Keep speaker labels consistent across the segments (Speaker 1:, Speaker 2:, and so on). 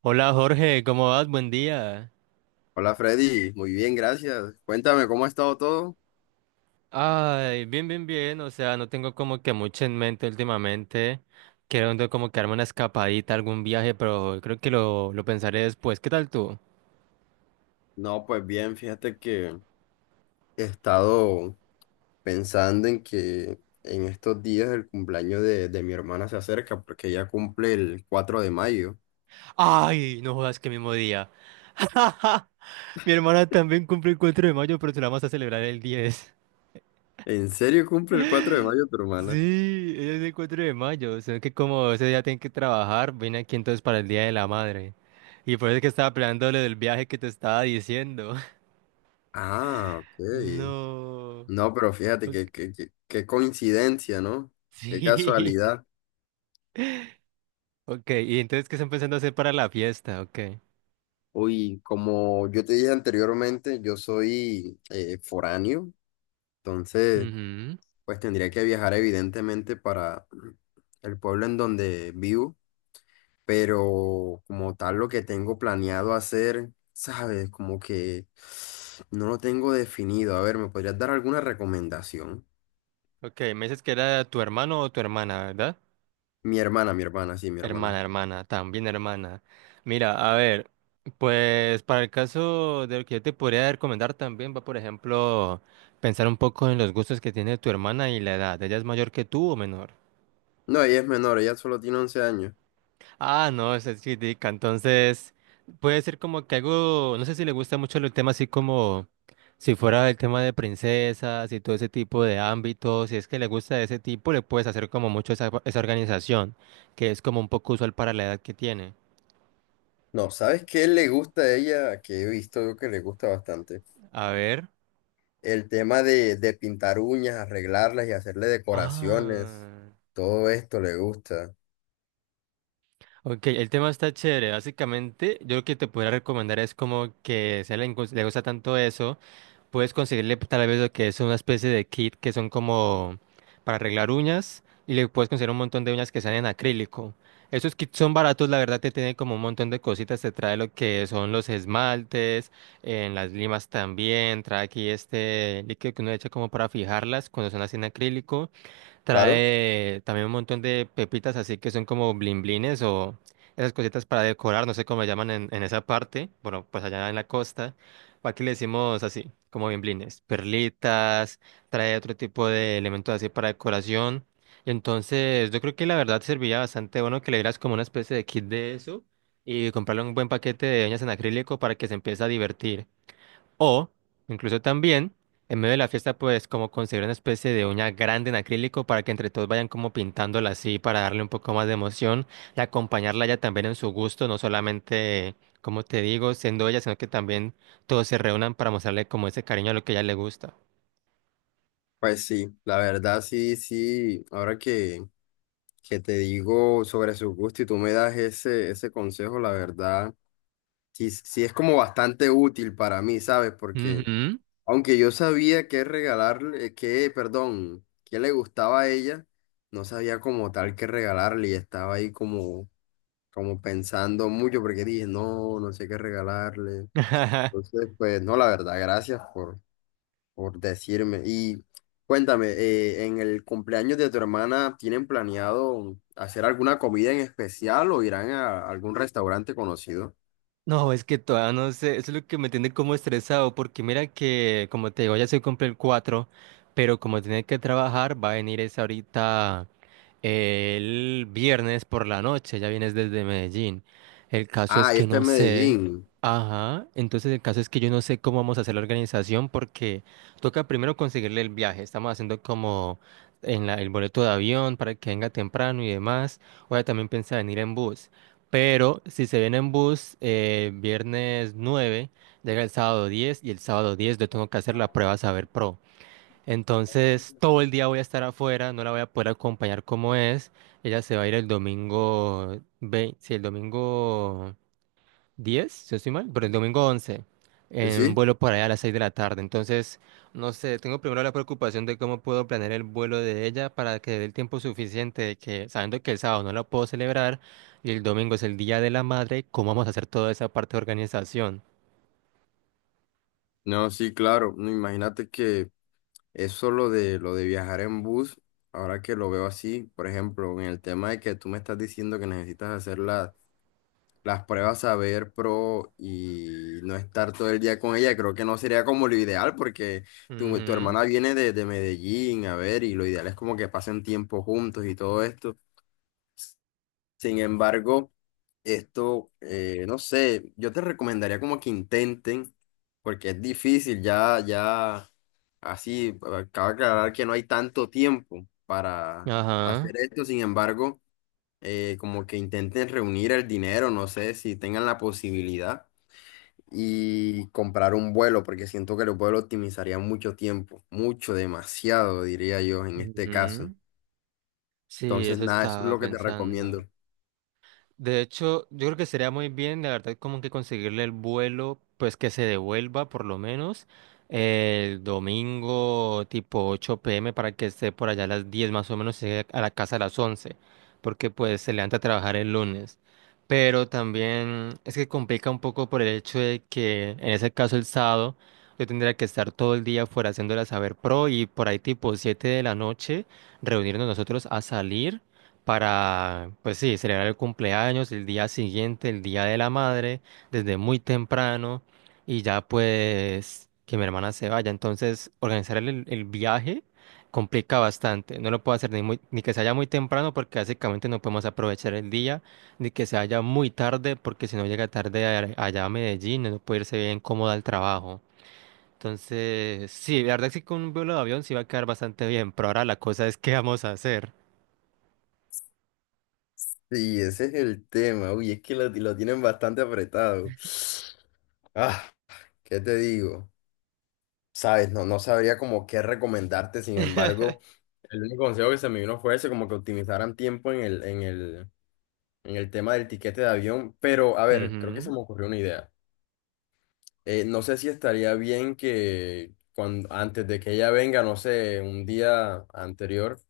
Speaker 1: Hola Jorge, ¿cómo vas? Buen día.
Speaker 2: Hola Freddy, muy bien, gracias. Cuéntame, ¿cómo ha estado todo?
Speaker 1: Ay, bien, bien, bien. O sea, no tengo como que mucho en mente últimamente. Quiero como que darme una escapadita, algún viaje, pero creo que lo pensaré después. ¿Qué tal tú?
Speaker 2: No, pues bien, fíjate que he estado pensando en que en estos días el cumpleaños de mi hermana se acerca porque ella cumple el 4 de mayo.
Speaker 1: Ay, no jodas, que mismo día. Mi hermana también cumple el 4 de mayo, pero se la vamos a celebrar el 10.
Speaker 2: ¿En serio cumple el 4 de mayo tu hermana?
Speaker 1: Sí, ella es el 4 de mayo. O que como ese día tiene que trabajar, vine aquí entonces para el Día de la Madre. Y por eso es que estaba planeando lo del viaje que te estaba diciendo.
Speaker 2: Ah, ok.
Speaker 1: No.
Speaker 2: No, pero fíjate
Speaker 1: Ok.
Speaker 2: qué coincidencia, ¿no? Qué
Speaker 1: Sí.
Speaker 2: casualidad.
Speaker 1: Ok, y entonces, ¿qué están pensando hacer para la fiesta? Ok.
Speaker 2: Uy, como yo te dije anteriormente, yo soy foráneo, entonces...
Speaker 1: Ujú.
Speaker 2: Pues tendría que viajar evidentemente para el pueblo en donde vivo, pero como tal lo que tengo planeado hacer, ¿sabes? Como que no lo tengo definido. A ver, ¿me podrías dar alguna recomendación?
Speaker 1: Ok, me dices que era tu hermano o tu hermana, ¿verdad?
Speaker 2: Mi hermana, sí, mi hermana.
Speaker 1: Hermana, hermana, también hermana. Mira, a ver, pues para el caso de lo que yo te podría recomendar también va, por ejemplo, pensar un poco en los gustos que tiene tu hermana y la edad. ¿Ella es mayor que tú o menor?
Speaker 2: No, ella es menor, ella solo tiene 11 años.
Speaker 1: Ah, no, esa es chidica. Entonces, puede ser como que algo, no sé si le gusta mucho el tema así como si fuera el tema de princesas y todo ese tipo de ámbitos, si es que le gusta de ese tipo, le puedes hacer como mucho esa organización, que es como un poco usual para la edad que tiene.
Speaker 2: No, ¿sabes qué le gusta a ella? Que he visto yo que le gusta bastante.
Speaker 1: A ver.
Speaker 2: El tema de pintar uñas, arreglarlas y hacerle decoraciones.
Speaker 1: Ah.
Speaker 2: Todo esto le gusta.
Speaker 1: Ok, el tema está chévere. Básicamente, yo lo que te podría recomendar es como que si a él le gusta tanto eso. Puedes conseguirle pues, tal vez lo que es una especie de kit que son como para arreglar uñas y le puedes conseguir un montón de uñas que sean en acrílico. Esos kits son baratos, la verdad te tienen como un montón de cositas, te trae lo que son los esmaltes, en las limas también, trae aquí este líquido que uno echa como para fijarlas cuando son así en acrílico.
Speaker 2: Claro.
Speaker 1: Trae también un montón de pepitas así que son como blimblines o esas cositas para decorar, no sé cómo le llaman en esa parte, bueno, pues allá en la costa. Aquí le decimos así, como blimblines, perlitas, trae otro tipo de elementos así para decoración. Y entonces yo creo que la verdad servía bastante bueno que le dieras como una especie de kit de eso y comprarle un buen paquete de uñas en acrílico para que se empiece a divertir. O, incluso también, en medio de la fiesta, pues como conseguir una especie de uña grande en acrílico para que entre todos vayan como pintándola así para darle un poco más de emoción y acompañarla ya también en su gusto, no solamente, como te digo, siendo ella, sino que también todos se reúnan para mostrarle como ese cariño a lo que a ella le gusta.
Speaker 2: Pues sí, la verdad sí, sí, ahora que te digo sobre su gusto y tú me das ese consejo, la verdad, sí, sí es como bastante útil para mí, ¿sabes? Porque
Speaker 1: Ujú.
Speaker 2: aunque yo sabía qué regalarle, perdón, qué le gustaba a ella, no sabía como tal qué regalarle y estaba ahí como, como pensando mucho porque dije, no, no sé qué regalarle. Entonces, pues no, la verdad, gracias por decirme. Y cuéntame, ¿en el cumpleaños de tu hermana tienen planeado hacer alguna comida en especial o irán a algún restaurante conocido?
Speaker 1: No, es que todavía no sé, eso es lo que me tiene como estresado, porque mira que, como te digo, ya se cumple el 4, pero como tiene que trabajar, va a venir es ahorita, el viernes por la noche, ya vienes desde Medellín. El caso es
Speaker 2: Ah, y
Speaker 1: que
Speaker 2: este es
Speaker 1: no sé,
Speaker 2: Medellín.
Speaker 1: ajá, entonces el caso es que yo no sé cómo vamos a hacer la organización, porque toca primero conseguirle el viaje, estamos haciendo como el boleto de avión para que venga temprano y demás, o ya también piensa venir en bus. Pero si se viene en bus, viernes 9, llega el sábado 10 y el sábado 10 yo tengo que hacer la prueba Saber Pro. Entonces todo el día voy a estar afuera, no la voy a poder acompañar como es. Ella se va a ir el domingo, si el domingo 10 si no estoy mal, pero el domingo 11
Speaker 2: ¿Sí?
Speaker 1: en un
Speaker 2: ¿sí?
Speaker 1: vuelo por allá a las 6 de la tarde. Entonces, no sé, tengo primero la preocupación de cómo puedo planear el vuelo de ella para que dé el tiempo suficiente, de que sabiendo que el sábado no la puedo celebrar y el domingo es el Día de la Madre, ¿cómo vamos a hacer toda esa parte de organización?
Speaker 2: No, sí, claro. No, imagínate que eso lo de viajar en bus, ahora que lo veo así, por ejemplo, en el tema de que tú me estás diciendo que necesitas hacer las pruebas Saber Pro y no estar todo el día con ella, creo que no sería como lo ideal porque tu
Speaker 1: Ujú.
Speaker 2: hermana viene de Medellín, a ver, y lo ideal es como que pasen tiempo juntos y todo esto. Sin embargo, esto, no sé, yo te recomendaría como que intenten, porque es difícil, ya, ya, así, acaba de aclarar que no hay tanto tiempo para
Speaker 1: Ajá.
Speaker 2: hacer esto, sin embargo como que intenten reunir el dinero, no sé si tengan la posibilidad, y comprar un vuelo, porque siento que el vuelo optimizaría mucho tiempo, mucho, demasiado, diría yo, en este caso.
Speaker 1: Ujú. Sí,
Speaker 2: Entonces,
Speaker 1: eso
Speaker 2: nada, eso es
Speaker 1: estaba
Speaker 2: lo que te
Speaker 1: pensando.
Speaker 2: recomiendo.
Speaker 1: De hecho, yo creo que sería muy bien, la verdad, como que conseguirle el vuelo, pues que se devuelva por lo menos el domingo tipo 8 p.m. para que esté por allá a las 10 más o menos, y llegue a la casa a las 11, porque pues se levanta a trabajar el lunes. Pero también es que complica un poco por el hecho de que en ese caso el sábado yo tendría que estar todo el día fuera haciéndola saber pro y por ahí tipo 7 de la noche reunirnos nosotros a salir para, pues sí, celebrar el cumpleaños, el día siguiente, el día de la madre, desde muy temprano, y ya pues que mi hermana se vaya. Entonces, organizar el viaje complica bastante. No lo puedo hacer ni ni que se haya muy temprano, porque básicamente no podemos aprovechar el día, ni que se haya muy tarde, porque si no llega tarde allá a Medellín, no puede irse bien cómoda al trabajo. Entonces, sí, la verdad es que con un vuelo de avión sí va a quedar bastante bien, pero ahora la cosa es qué vamos a hacer.
Speaker 2: Sí, ese es el tema. Uy, es que lo tienen bastante apretado. Ah, ¿qué te digo? Sabes, no, no sabría como qué recomendarte, sin embargo, el único consejo que se me vino fue ese, como que optimizaran tiempo en el tema del tiquete de avión, pero a ver, creo que se
Speaker 1: Ujú.
Speaker 2: me ocurrió una idea. No sé si estaría bien que cuando, antes de que ella venga, no sé, un día anterior,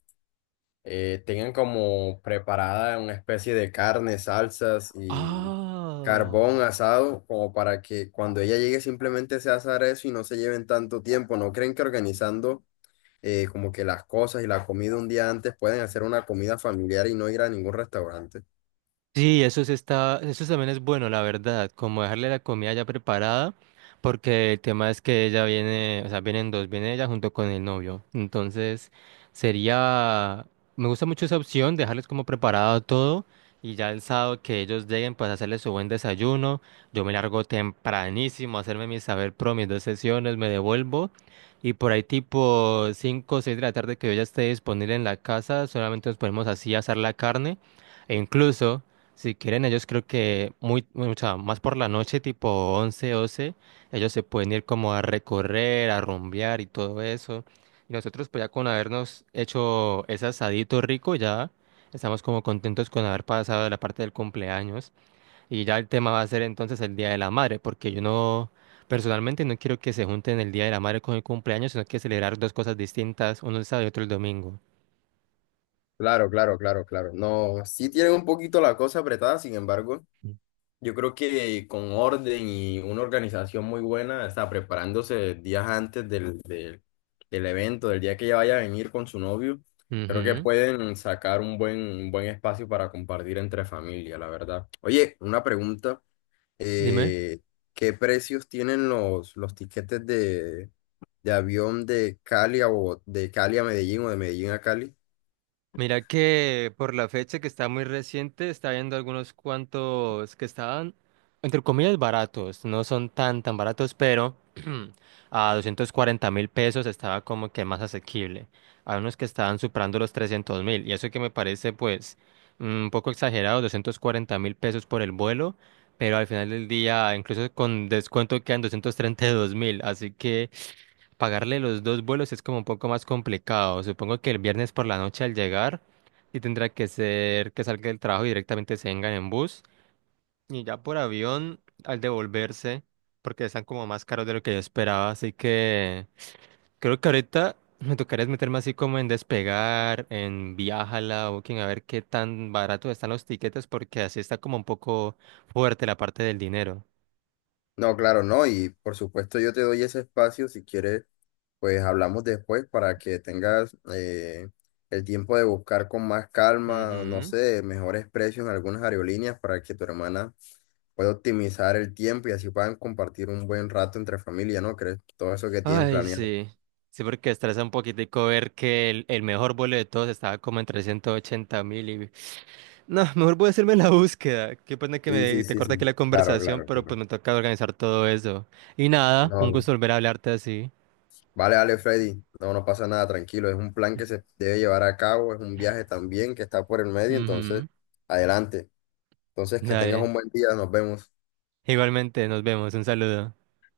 Speaker 2: tengan como preparada una especie de carne, salsas y
Speaker 1: Oh.
Speaker 2: carbón asado, como para que cuando ella llegue simplemente se asar eso y no se lleven tanto tiempo. ¿No creen que organizando como que las cosas y la comida un día antes pueden hacer una comida familiar y no ir a ningún restaurante?
Speaker 1: Sí, eso sí está, eso también es bueno, la verdad, como dejarle la comida ya preparada, porque el tema es que ella viene, o sea, vienen dos, viene ella junto con el novio. Entonces, sería, me gusta mucho esa opción, dejarles como preparado todo y ya el sábado que ellos lleguen, pues hacerles su buen desayuno. Yo me largo tempranísimo a hacerme mi saber pro, mis dos sesiones, me devuelvo y por ahí tipo 5, o 6 de la tarde que yo ya esté disponible en la casa, solamente nos ponemos así a asar la carne. E incluso si quieren, ellos creo que o sea, más por la noche, tipo 11, 12, ellos se pueden ir como a recorrer, a rumbear y todo eso. Y nosotros pues ya con habernos hecho ese asadito rico, ya estamos como contentos con haber pasado la parte del cumpleaños. Y ya el tema va a ser entonces el Día de la Madre, porque yo no, personalmente no quiero que se junten el Día de la Madre con el cumpleaños, sino que celebrar dos cosas distintas, uno el sábado y otro el domingo.
Speaker 2: Claro, claro, claro, claro. No, sí tienen un poquito la cosa apretada, sin embargo, yo creo que con orden y una organización muy buena, está preparándose días antes del evento, del día que ella vaya a venir con su novio, creo que
Speaker 1: Ujú.
Speaker 2: pueden sacar un buen espacio para compartir entre familia, la verdad. Oye, una pregunta,
Speaker 1: Dime.
Speaker 2: eh, ¿qué precios tienen los tiquetes de avión de Cali a de Cali a Medellín o de Medellín a Cali?
Speaker 1: Mira que por la fecha que está muy reciente, está viendo algunos cuantos que estaban, entre comillas, baratos. No son tan tan baratos, pero a 240.000 pesos estaba como que más asequible. Hay unos que estaban superando los 300.000. Y eso que me parece pues un poco exagerado, 240.000 pesos por el vuelo, pero al final del día, incluso con descuento, quedan 232.000. Así que... Pagarle los dos vuelos es como un poco más complicado. Supongo que el viernes por la noche al llegar y tendrá que ser que salga del trabajo y directamente se vengan en bus y ya por avión al devolverse porque están como más caros de lo que yo esperaba. Así que creo que ahorita me tocaría es meterme así como en Despegar, en Viajala, Booking, a ver qué tan barato están los tiquetes porque así está como un poco fuerte la parte del dinero.
Speaker 2: No, claro, no. Y por supuesto yo te doy ese espacio si quieres, pues hablamos después para que tengas el tiempo de buscar con más calma, no
Speaker 1: Ujú.
Speaker 2: sé, mejores precios en algunas aerolíneas para que tu hermana pueda optimizar el tiempo y así puedan compartir un buen rato entre familia, ¿no crees? Todo eso que tienen
Speaker 1: Ay,
Speaker 2: planeado.
Speaker 1: sí. Sí, porque estresa un poquitico ver que el mejor vuelo de todos estaba como en 380.000 y... No, mejor voy a hacerme la búsqueda. Qué pena que
Speaker 2: Sí, sí,
Speaker 1: me, te
Speaker 2: sí,
Speaker 1: corta aquí
Speaker 2: sí.
Speaker 1: la
Speaker 2: Claro,
Speaker 1: conversación,
Speaker 2: claro,
Speaker 1: pero
Speaker 2: claro.
Speaker 1: pues me toca organizar todo eso. Y nada,
Speaker 2: No,
Speaker 1: un
Speaker 2: no.
Speaker 1: gusto volver a hablarte así.
Speaker 2: Vale, vale, Freddy. No, no pasa nada, tranquilo. Es un plan que se debe llevar a cabo, es un viaje también que está por el medio, entonces,
Speaker 1: Ujú.
Speaker 2: adelante. Entonces, que tengas
Speaker 1: Dale.
Speaker 2: un buen día, nos vemos.
Speaker 1: Igualmente, nos vemos. Un saludo.